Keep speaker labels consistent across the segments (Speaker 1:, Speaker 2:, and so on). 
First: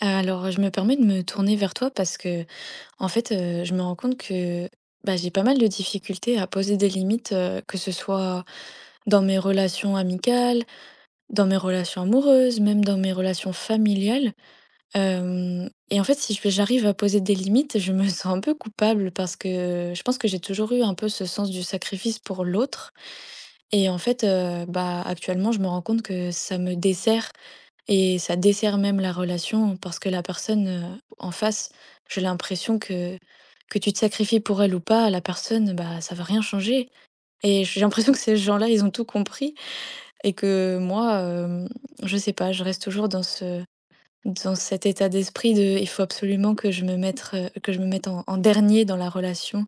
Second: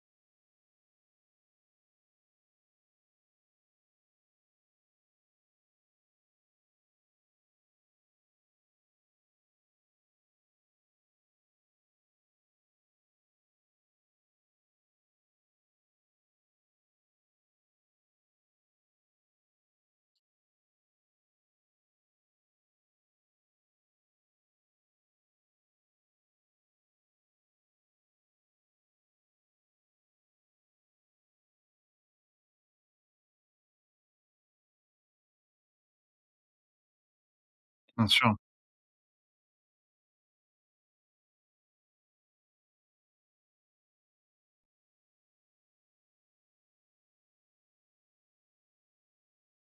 Speaker 1: Alors, je me permets de me tourner vers toi parce que, en fait, je me rends compte que, j'ai pas mal de difficultés à poser des limites, que ce soit dans mes relations amicales, dans mes relations amoureuses, même dans mes relations familiales. Hem Et en fait, si je j'arrive à poser des limites, je me sens un peu coupable parce que je pense que j'ai toujours eu un peu ce sens du sacrifice pour l'autre et en fait, actuellement, je me rends compte que ça me dessert et ça dessert même la relation parce que la personne, en face, j'ai l'impression que tu te sacrifies pour elle ou pas, la personne, ça va rien changer et j'ai
Speaker 2: Bien
Speaker 1: l'impression que
Speaker 2: sûr,
Speaker 1: ces gens-là, ils ont tout compris et que moi, je sais pas, je reste toujours dans cet état d'esprit de: «Il faut absolument que je me mette que je me mette en dernier dans la relation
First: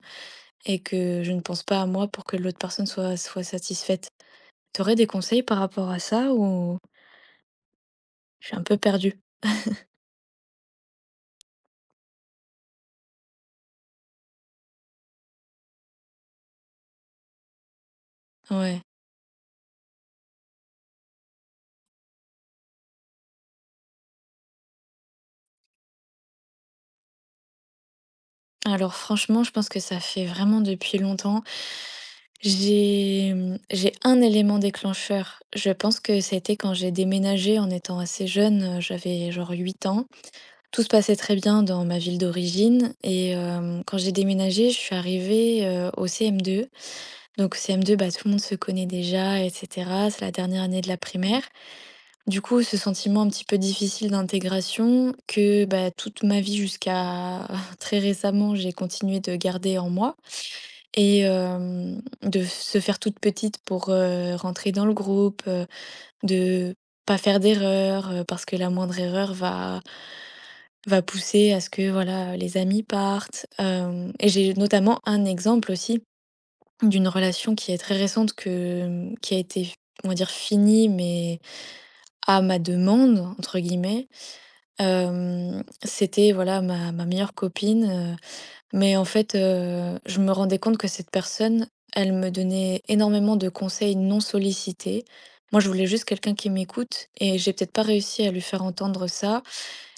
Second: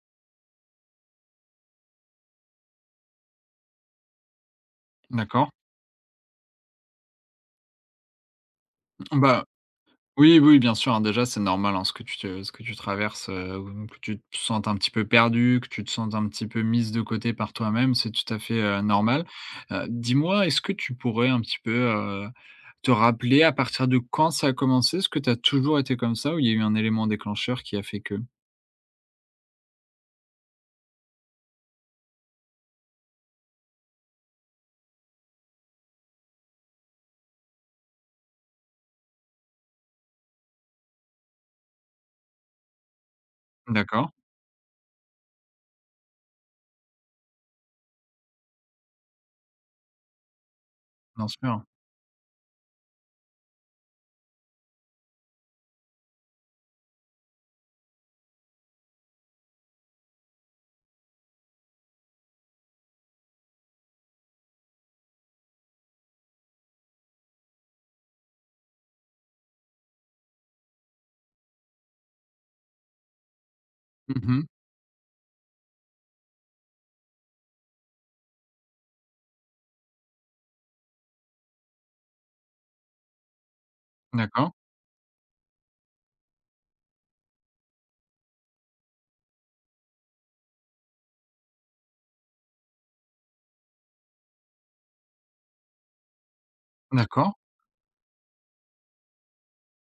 Speaker 1: et que je ne pense pas à moi pour que l'autre personne soit satisfaite». T'aurais des conseils
Speaker 2: d'accord.
Speaker 1: par rapport à ça ou je suis un peu perdue?
Speaker 2: Bah, oui, oui, bien sûr, hein, déjà, c'est normal, hein, ce que tu traverses, ou que tu te sentes un petit peu perdu, que tu te sentes un petit peu mise de côté par toi-même, c'est tout à fait
Speaker 1: Ouais.
Speaker 2: normal. Dis-moi, est-ce que tu pourrais un petit peu te rappeler à partir de quand ça a commencé? Est-ce que tu as toujours été comme ça ou il y a eu un élément déclencheur qui a fait que?
Speaker 1: Alors franchement, je pense que ça fait vraiment depuis longtemps. J'ai un élément déclencheur. Je pense que ça a été quand j'ai déménagé en étant assez jeune, j'avais genre 8 ans. Tout se passait très bien dans ma ville d'origine et quand
Speaker 2: D'accord,
Speaker 1: j'ai déménagé, je suis arrivée, au CM2. Donc CM2, tout le monde se connaît déjà et cetera. C'est la dernière année de la
Speaker 2: bien
Speaker 1: primaire.
Speaker 2: sûr.
Speaker 1: Du coup, ce sentiment un petit peu difficile d'intégration que, toute ma vie jusqu'à très récemment, j'ai continué de garder en moi. Et de se faire toute petite pour, rentrer dans le groupe, de pas faire d'erreur, parce que la moindre erreur va pousser à ce que, voilà, les amis partent. Hem Et
Speaker 2: Mmh.
Speaker 1: j'ai notamment un exemple aussi d'une relation qui est très récente que, mmh, qui a été f on va dire «finie» mais «à ma demande» entre guillemets.
Speaker 2: D'accord,
Speaker 1: C'était, voilà, ma meilleure copine, mais en fait, je me rendais compte que cette personne, elle me donnait énormément de conseils non sollicités. Moi, je voulais juste quelqu'un qui m'écoute
Speaker 2: d'accord.
Speaker 1: et j'ai peut-être pas réussi à lui faire entendre ça.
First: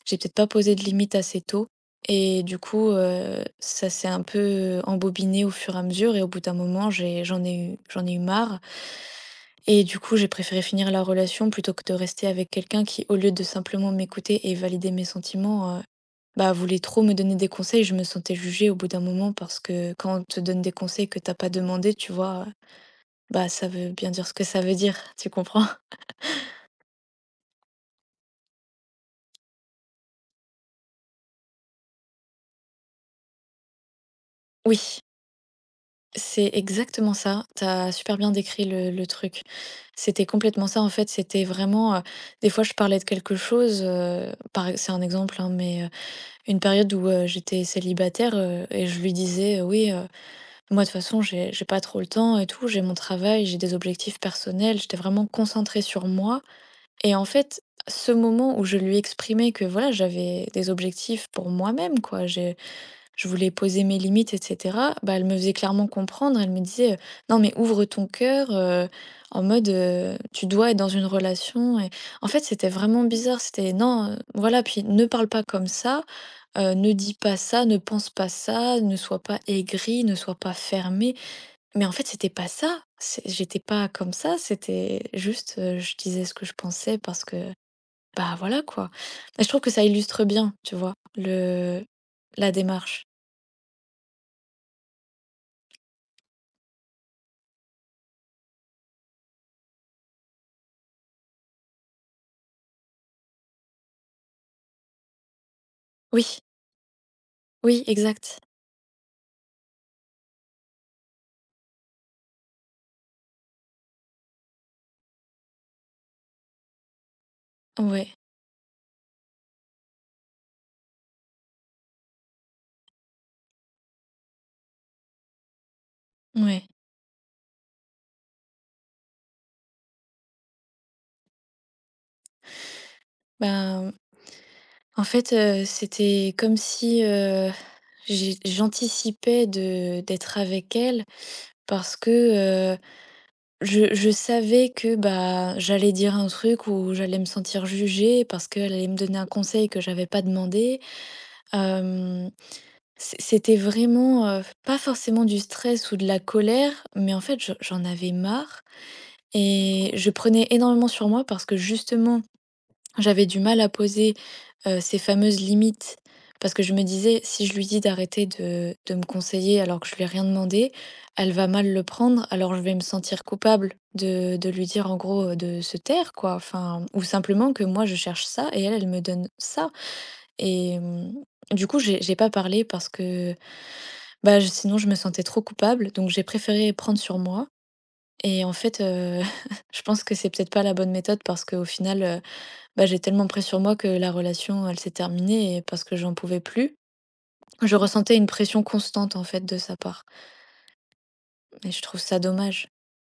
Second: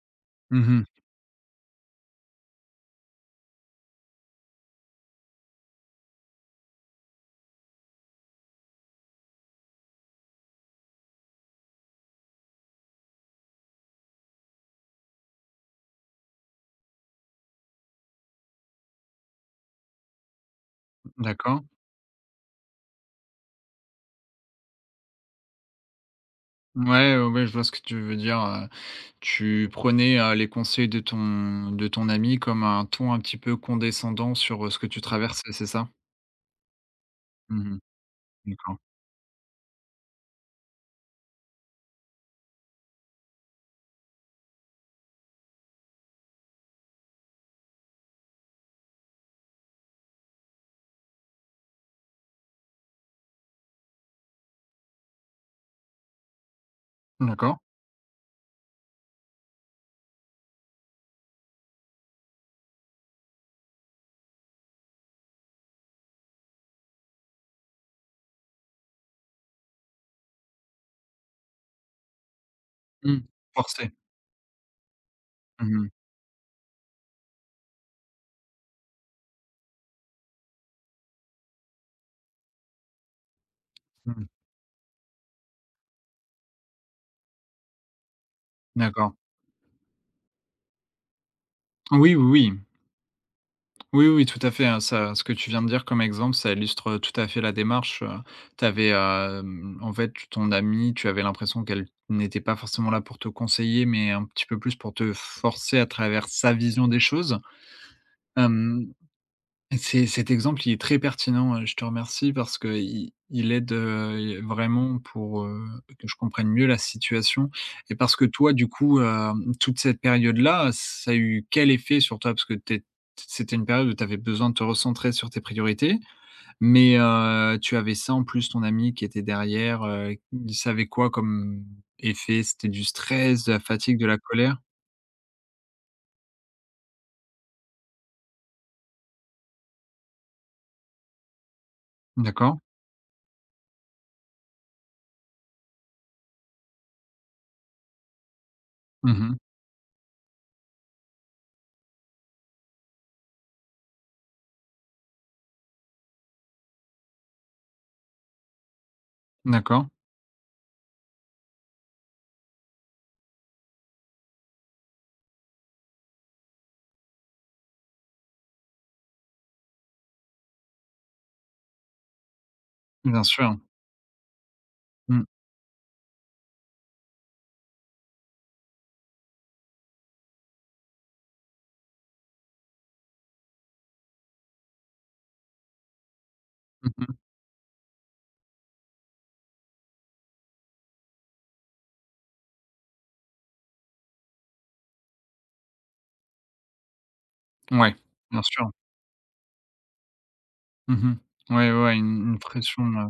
Speaker 1: J'ai peut-être pas posé de
Speaker 2: Mmh.
Speaker 1: limites assez tôt et du coup, ça s'est un peu embobiné au fur et à mesure et au bout d'un moment, j'en ai eu marre et du coup, j'ai préféré finir la relation plutôt que de rester avec quelqu'un qui, au lieu de simplement m'écouter et valider mes sentiments, voulait trop me donner des conseils. Je me sentais jugée au bout d'un moment parce que quand on te donne des conseils que t'as pas
Speaker 2: D'accord.
Speaker 1: demandé, tu vois, ça veut bien dire ce que ça veut dire, tu comprends?
Speaker 2: Ouais, ouais, ouais, je vois ce que tu veux dire. Tu prenais les conseils de ton ami comme un ton un petit peu condescendant sur ce que
Speaker 1: Oui,
Speaker 2: tu traversais, c'est ça?
Speaker 1: c'est exactement ça.
Speaker 2: Mmh.
Speaker 1: T'as super bien décrit
Speaker 2: D'accord.
Speaker 1: le truc. C'était complètement ça, en fait. C'était vraiment, des fois, je parlais de quelque chose, c'est un exemple, hein, mais une période où, j'étais célibataire, et je lui disais: «Oui, moi, de toute façon, j'ai pas trop le temps et tout, j'ai mon travail, j'ai des objectifs personnels». J'étais vraiment concentrée sur moi et en
Speaker 2: D'accord.
Speaker 1: fait, ce moment où je lui exprimais que, voilà, j'avais des objectifs pour moi-même, quoi, j'ai je voulais poser mes limites et cetera, elle me faisait clairement comprendre. Elle me disait: «Non, mais ouvre ton cœur», en mode, «Tu dois être dans une relation» et en fait, c'était vraiment
Speaker 2: Mmh.
Speaker 1: bizarre. C'était:
Speaker 2: Forcé.
Speaker 1: «Non, voilà, puis ne parle pas comme
Speaker 2: Mmh mh.
Speaker 1: ça, ne dis pas ça, ne pense pas ça, ne sois pas aigri, ne sois pas fermé.» Mais en fait, c'était pas ça. C'est J'étais pas comme
Speaker 2: Mmh.
Speaker 1: ça, c'était juste, je disais ce que je pensais parce que, voilà quoi.
Speaker 2: D'accord.
Speaker 1: Et je trouve que ça illustre bien, tu vois? Le
Speaker 2: Oui, oui, oui.
Speaker 1: la démarche.
Speaker 2: Oui, oui, tout à fait, hein, ça ce que tu viens de dire comme exemple, ça illustre tout à fait la démarche. Tu avais, en fait, ton amie, tu avais l'impression qu'elle n'était pas forcément là pour te conseiller, mais un petit peu plus pour te forcer à travers
Speaker 1: Oui,
Speaker 2: sa vision des choses.
Speaker 1: oui, exact.
Speaker 2: Hem C'est cet exemple, il est très pertinent, je te remercie parce que il aide, vraiment pour que je comprenne mieux la situation. Et
Speaker 1: Ouais,
Speaker 2: parce que toi, du coup, toute cette période-là, ça a eu quel effet sur toi? Parce que tu C'était une période où tu avais besoin de te recentrer sur tes priorités,
Speaker 1: ouais.
Speaker 2: mais tu avais ça en plus ton ami qui était derrière, il savait quoi comme effet? C'était du stress, de la
Speaker 1: Ben,
Speaker 2: fatigue, de la colère?
Speaker 1: En fait, c'était comme si, j'anticipais de d'être avec elle parce que,
Speaker 2: D'accord.
Speaker 1: euh, je savais que, j'allais dire un truc où j'allais me sentir jugée parce qu'elle allait me donner un
Speaker 2: Mmh.
Speaker 1: conseil que j'avais pas demandé. Hem, c'é c'était vraiment, pas forcément du stress ou de la colère, mais en fait, je j'en avais marre
Speaker 2: D'accord.
Speaker 1: et je prenais énormément sur moi parce que justement j'avais du mal à poser, ces fameuses limites parce que je me disais: «Si je lui dis d'arrêter de me conseiller alors que je lui ai rien demandé, elle va mal le prendre, alors je vais me
Speaker 2: Bien
Speaker 1: sentir
Speaker 2: sûr.
Speaker 1: coupable de lui dire en
Speaker 2: Mmh.
Speaker 1: gros, de se taire quoi», enfin ou simplement que moi je cherche ça et elle, elle me donne ça et du coup j'ai pas parlé parce que, bah, je sinon je me sentais trop coupable donc j'ai préféré prendre
Speaker 2: Mmh.
Speaker 1: sur moi et en fait, je pense que c'est peut-être pas la bonne méthode parce qu'au final, j'ai tellement pris sur moi que la relation, elle s'est terminée et parce que j'en pouvais plus. Je
Speaker 2: Ouais,
Speaker 1: ressentais une
Speaker 2: bien
Speaker 1: pression
Speaker 2: sûr.
Speaker 1: constante en fait de sa part
Speaker 2: Mmh. Ouais,
Speaker 1: et je
Speaker 2: ouais, ouais,
Speaker 1: trouve ça
Speaker 2: une
Speaker 1: dommage.
Speaker 2: pression.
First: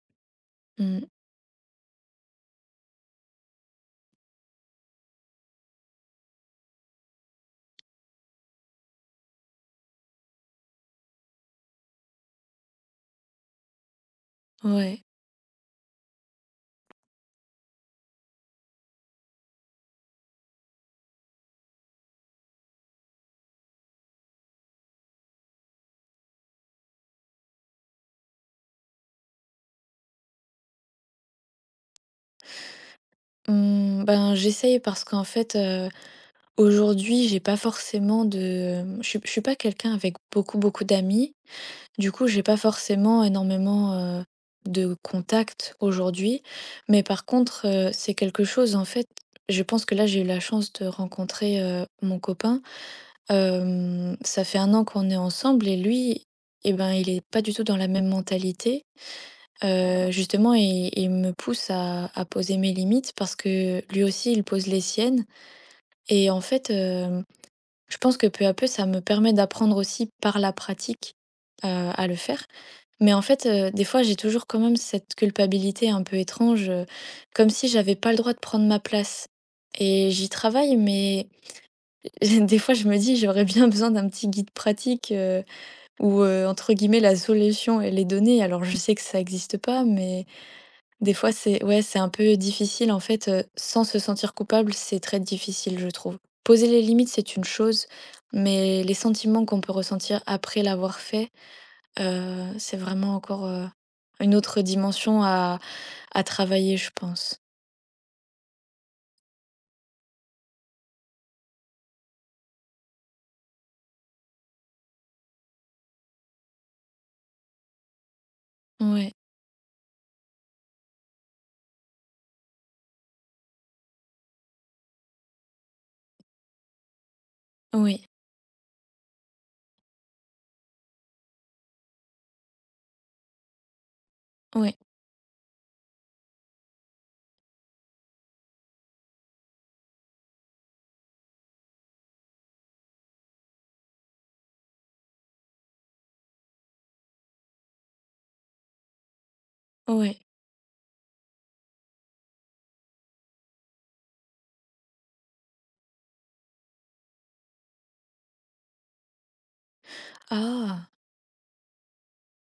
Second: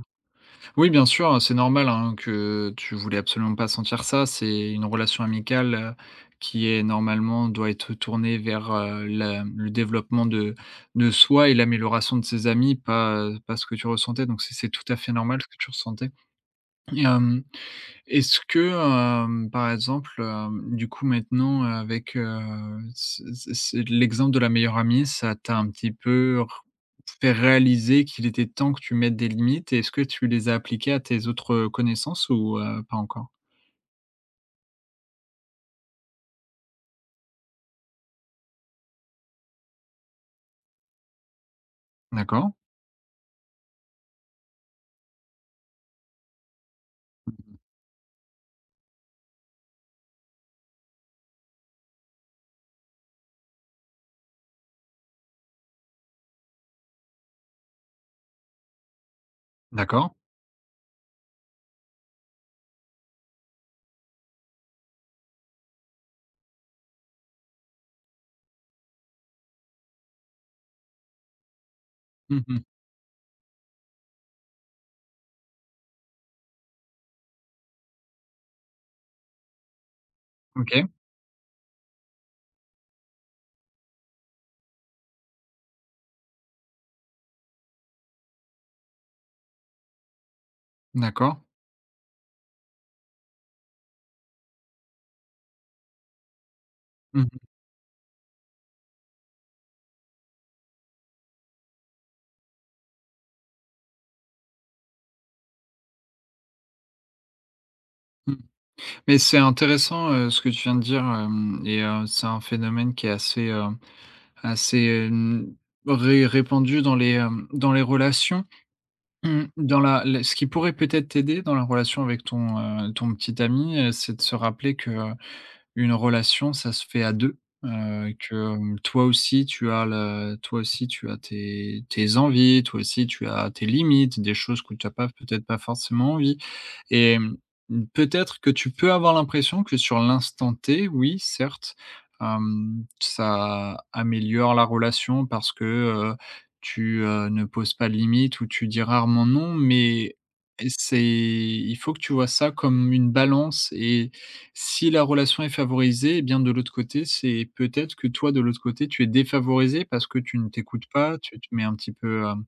Speaker 2: Oui, bien
Speaker 1: Mmh,
Speaker 2: sûr, hein, c'est normal, hein, que tu voulais absolument pas sentir ça. C'est une relation amicale, qui est normalement doit être tournée vers la le développement de soi et l'amélioration de ses amis, pas ce que tu ressentais. Donc c'est tout à
Speaker 1: ouais.
Speaker 2: fait normal ce que tu ressentais. Et hem est-ce que, par exemple, du coup, maintenant, avec, ce ce ce l'exemple de la meilleure amie, ça t'a un petit peu r fait réaliser qu'il était temps que tu mettes des limites, et est-ce que tu les as appliquées à tes autres connaissances ou pas encore?
Speaker 1: Mmh, ben, j'essaye parce qu'en fait, aujourd'hui, j'ai pas forcément de je suis pas quelqu'un avec beaucoup, beaucoup d'amis. Du coup, j'ai
Speaker 2: D'accord,
Speaker 1: pas forcément énormément, heu, de contacts aujourd'hui. Mais par contre, c'est quelque chose en fait je pense que là, j'ai eu la chance de rencontrer, mon copain. Ça fait un an qu'on est ensemble et lui, eh ben, il est pas du tout dans la même mentalité.
Speaker 2: d'accord.
Speaker 1: Justement, il me pousse à poser mes limites parce que lui aussi, il pose les siennes et en fait, je pense que peu à peu, ça me permet d'apprendre aussi par la pratique, heu, à le faire.
Speaker 2: Mmh.
Speaker 1: Mais en fait, des fois, j'ai toujours quand même cette culpabilité un peu étrange, comme si j'avais pas le droit de prendre ma place et j'y travaille
Speaker 2: OK,
Speaker 1: mais des fois, je me dis: «J'aurais bien besoin d'un petit guide pratique, ou, entre guillemets «la solution, elle est donnée». Alors je sais que ça existe pas, mais des fois
Speaker 2: d'accord.
Speaker 1: c'est ouais, c'est un peu difficile en fait, sans se sentir coupable, c'est très difficile, je trouve. Poser les limites,
Speaker 2: Mmh
Speaker 1: c'est une chose, mais les sentiments qu'on peut ressentir après l'avoir fait, c'est vraiment encore, une autre dimension à travailler, je pense.
Speaker 2: mh, mmh. Mais c'est intéressant, ce que tu viens de dire, hem et c'est un phénomène qui est assez assez, hem, ré répandu dans les relations.
Speaker 1: Ouais,
Speaker 2: Mmh, dans la la ce qui pourrait peut-être t'aider dans la relation avec ton petit ami, c'est de se rappeler que, une relation, ça se fait à 2.
Speaker 1: oui,
Speaker 2: Que, toi aussi tu as tes envies, toi aussi tu as tes limites, des choses que
Speaker 1: oui,
Speaker 2: tu as pas peut-être pas forcément envie. Et peut-être que tu peux avoir l'impression que sur l'instant T, oui, certes, ça améliore la relation parce que, tu, ne poses pas de limites ou tu dis rarement non, mais
Speaker 1: oui.
Speaker 2: c'est il faut que tu vois ça comme une balance. Et si la relation est favorisée, et bien de l'autre côté, c'est peut-être que toi de l'autre côté, tu es défavorisé parce que tu ne t'écoutes
Speaker 1: Ah!
Speaker 2: pas, tu te mets un petit peu, hem,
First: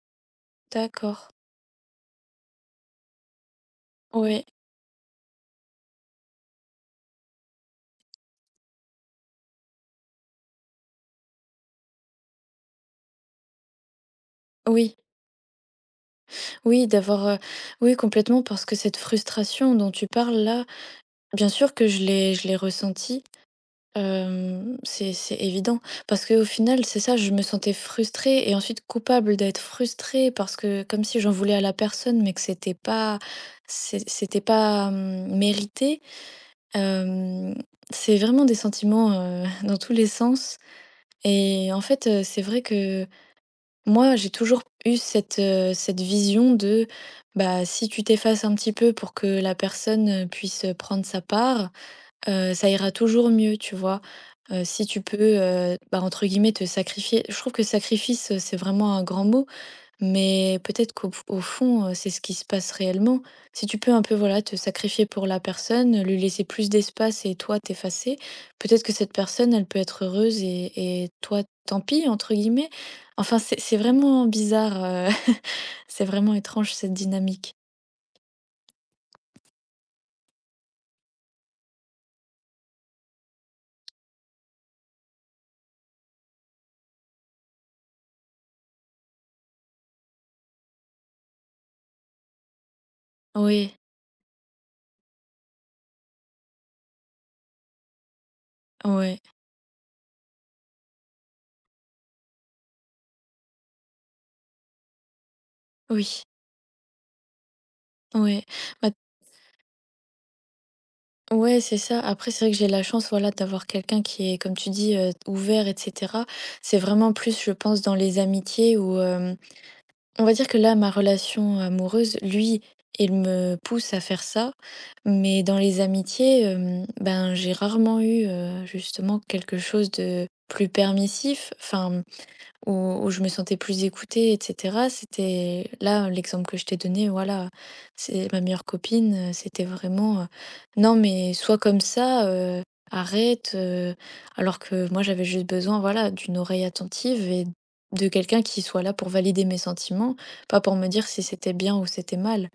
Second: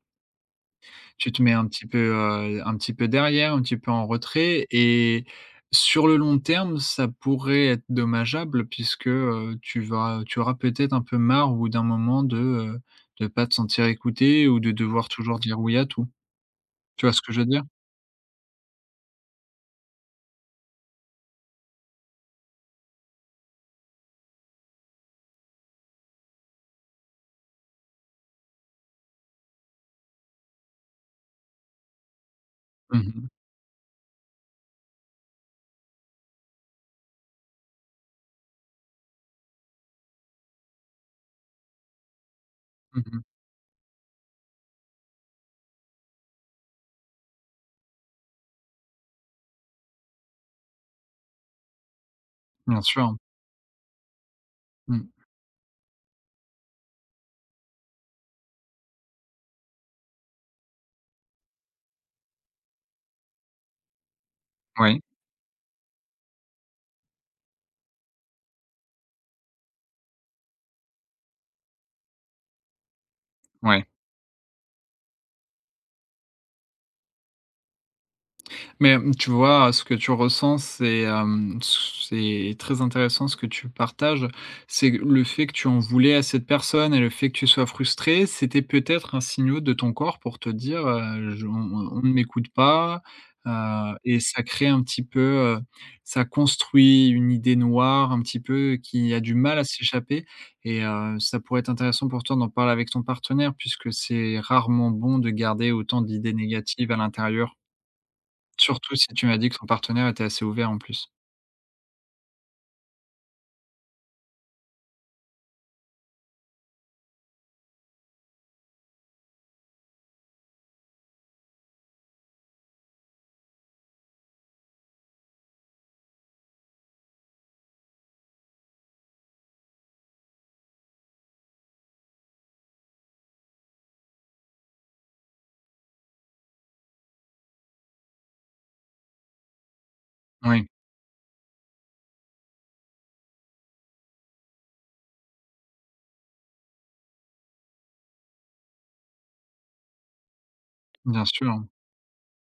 Speaker 1: D'accord.
Speaker 2: tu te mets un petit peu derrière, un petit peu en
Speaker 1: Ouais,
Speaker 2: retrait. Et sur le long terme, ça pourrait être dommageable puisque, tu auras peut-être un peu marre au bout d'un moment de pas te sentir écouté ou de
Speaker 1: oui,
Speaker 2: devoir toujours dire oui à tout.
Speaker 1: oui,
Speaker 2: Tu vois ce
Speaker 1: d'avoir,
Speaker 2: que je veux dire?
Speaker 1: oui, complètement parce que cette frustration dont tu parles là, bien sûr que je l'ai ressenti, c'est évident parce qu'au final, c'est ça, je me sentais frustrée et ensuite coupable d'être frustrée parce que comme si j'en voulais à la personne, mais que c'était
Speaker 2: Mmh
Speaker 1: pas
Speaker 2: mh.
Speaker 1: c'est c'était pas, mmh, mérité. Hem, c'est vraiment des sentiments, dans tous les sens et en fait, c'est vrai que
Speaker 2: Mmh.
Speaker 1: moi, j'ai toujours eu cette vision de, si tu t'effaces un petit peu pour que la personne, puisse, prendre sa part, ça
Speaker 2: Bien
Speaker 1: ira
Speaker 2: sûr.
Speaker 1: toujours mieux, tu vois? Si tu
Speaker 2: Mmh.
Speaker 1: peux, entre guillemets, «te sacrifier». Je trouve que «sacrifice», c'est vraiment un grand mot, mais peut-être qu'au fond, c'est ce qui se passe réellement. Si tu peux un peu, voilà, te
Speaker 2: Oui,
Speaker 1: sacrifier pour la personne, lui laisser plus d'espace et toi t'effacer, peut-être que cette personne, elle peut être heureuse et toi, tant pis, entre guillemets. Enfin, c'est
Speaker 2: ouais.
Speaker 1: vraiment bizarre, c'est vraiment étrange cette dynamique.
Speaker 2: Mais, tu vois, ce que tu ressens, c'est très intéressant ce que tu partages. C'est que le fait que tu en voulais à cette personne et le fait que tu sois frustré, c'était peut-être un signal de ton corps pour te dire: «Je on ne m'écoute pas»,
Speaker 1: Oui,
Speaker 2: heu et ça crée un petit peu, heu, ça construit une idée noire un petit peu qui a
Speaker 1: ouais,
Speaker 2: du mal à s'échapper. Et ça pourrait être intéressant pour toi d'en parler avec ton partenaire puisque c'est rarement bon de garder autant
Speaker 1: oui,
Speaker 2: d'idées négatives à l'intérieur.
Speaker 1: oui.
Speaker 2: Surtout si tu m'as dit que ton partenaire était assez ouvert en plus.
Speaker 1: Ouais, c'est ça. Après, c'est vrai que j'ai la chance, voilà, d'avoir quelqu'un qui est, comme tu dis, ouvert, et cetera. C'est vraiment plus, je pense, dans les amitiés où, on va dire que là, ma relation amoureuse, lui, il me pousse à faire ça. Mais dans les amitiés, ben, j'ai rarement eu, justement quelque chose de plus permissif. Enfin où je me sentais plus écoutée et cetera. C'était là, l'exemple que je t'ai donné, voilà, c'est ma meilleure copine, c'était vraiment:
Speaker 2: Oui,
Speaker 1: «Non, mais sois comme ça, arrête», alors que moi, j'avais juste besoin, voilà, d'une oreille attentive et de quelqu'un qui soit là pour valider mes sentiments, pas pour me dire si
Speaker 2: bien sûr.
Speaker 1: c'était
Speaker 2: Hein.
Speaker 1: bien ou c'était mal.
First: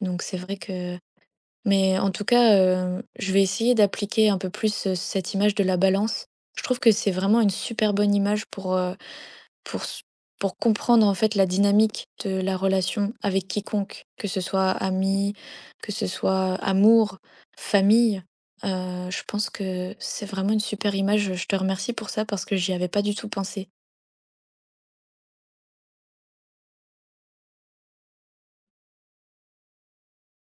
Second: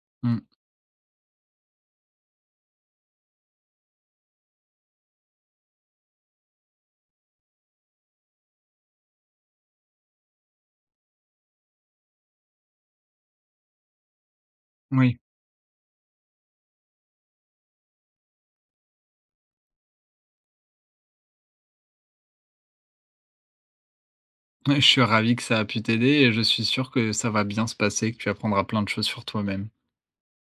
Speaker 1: Donc c'est
Speaker 2: Mmh.
Speaker 1: vrai que, mais en tout cas, je vais essayer d'appliquer un peu plus, cette image de la balance. Je trouve que c'est vraiment une super bonne image pour s pour comprendre, en fait, la dynamique de la relation avec quiconque, que ce soit
Speaker 2: Oui.
Speaker 1: ami, que ce soit amour, famille, je pense que c'est vraiment une super image. Je te remercie pour ça parce que j'y avais pas du tout pensé.
Speaker 2: Oui, je suis ravi que ça a pu t'aider et je suis sûr que ça va bien se passer, que tu apprendras plein de choses sur toi-même.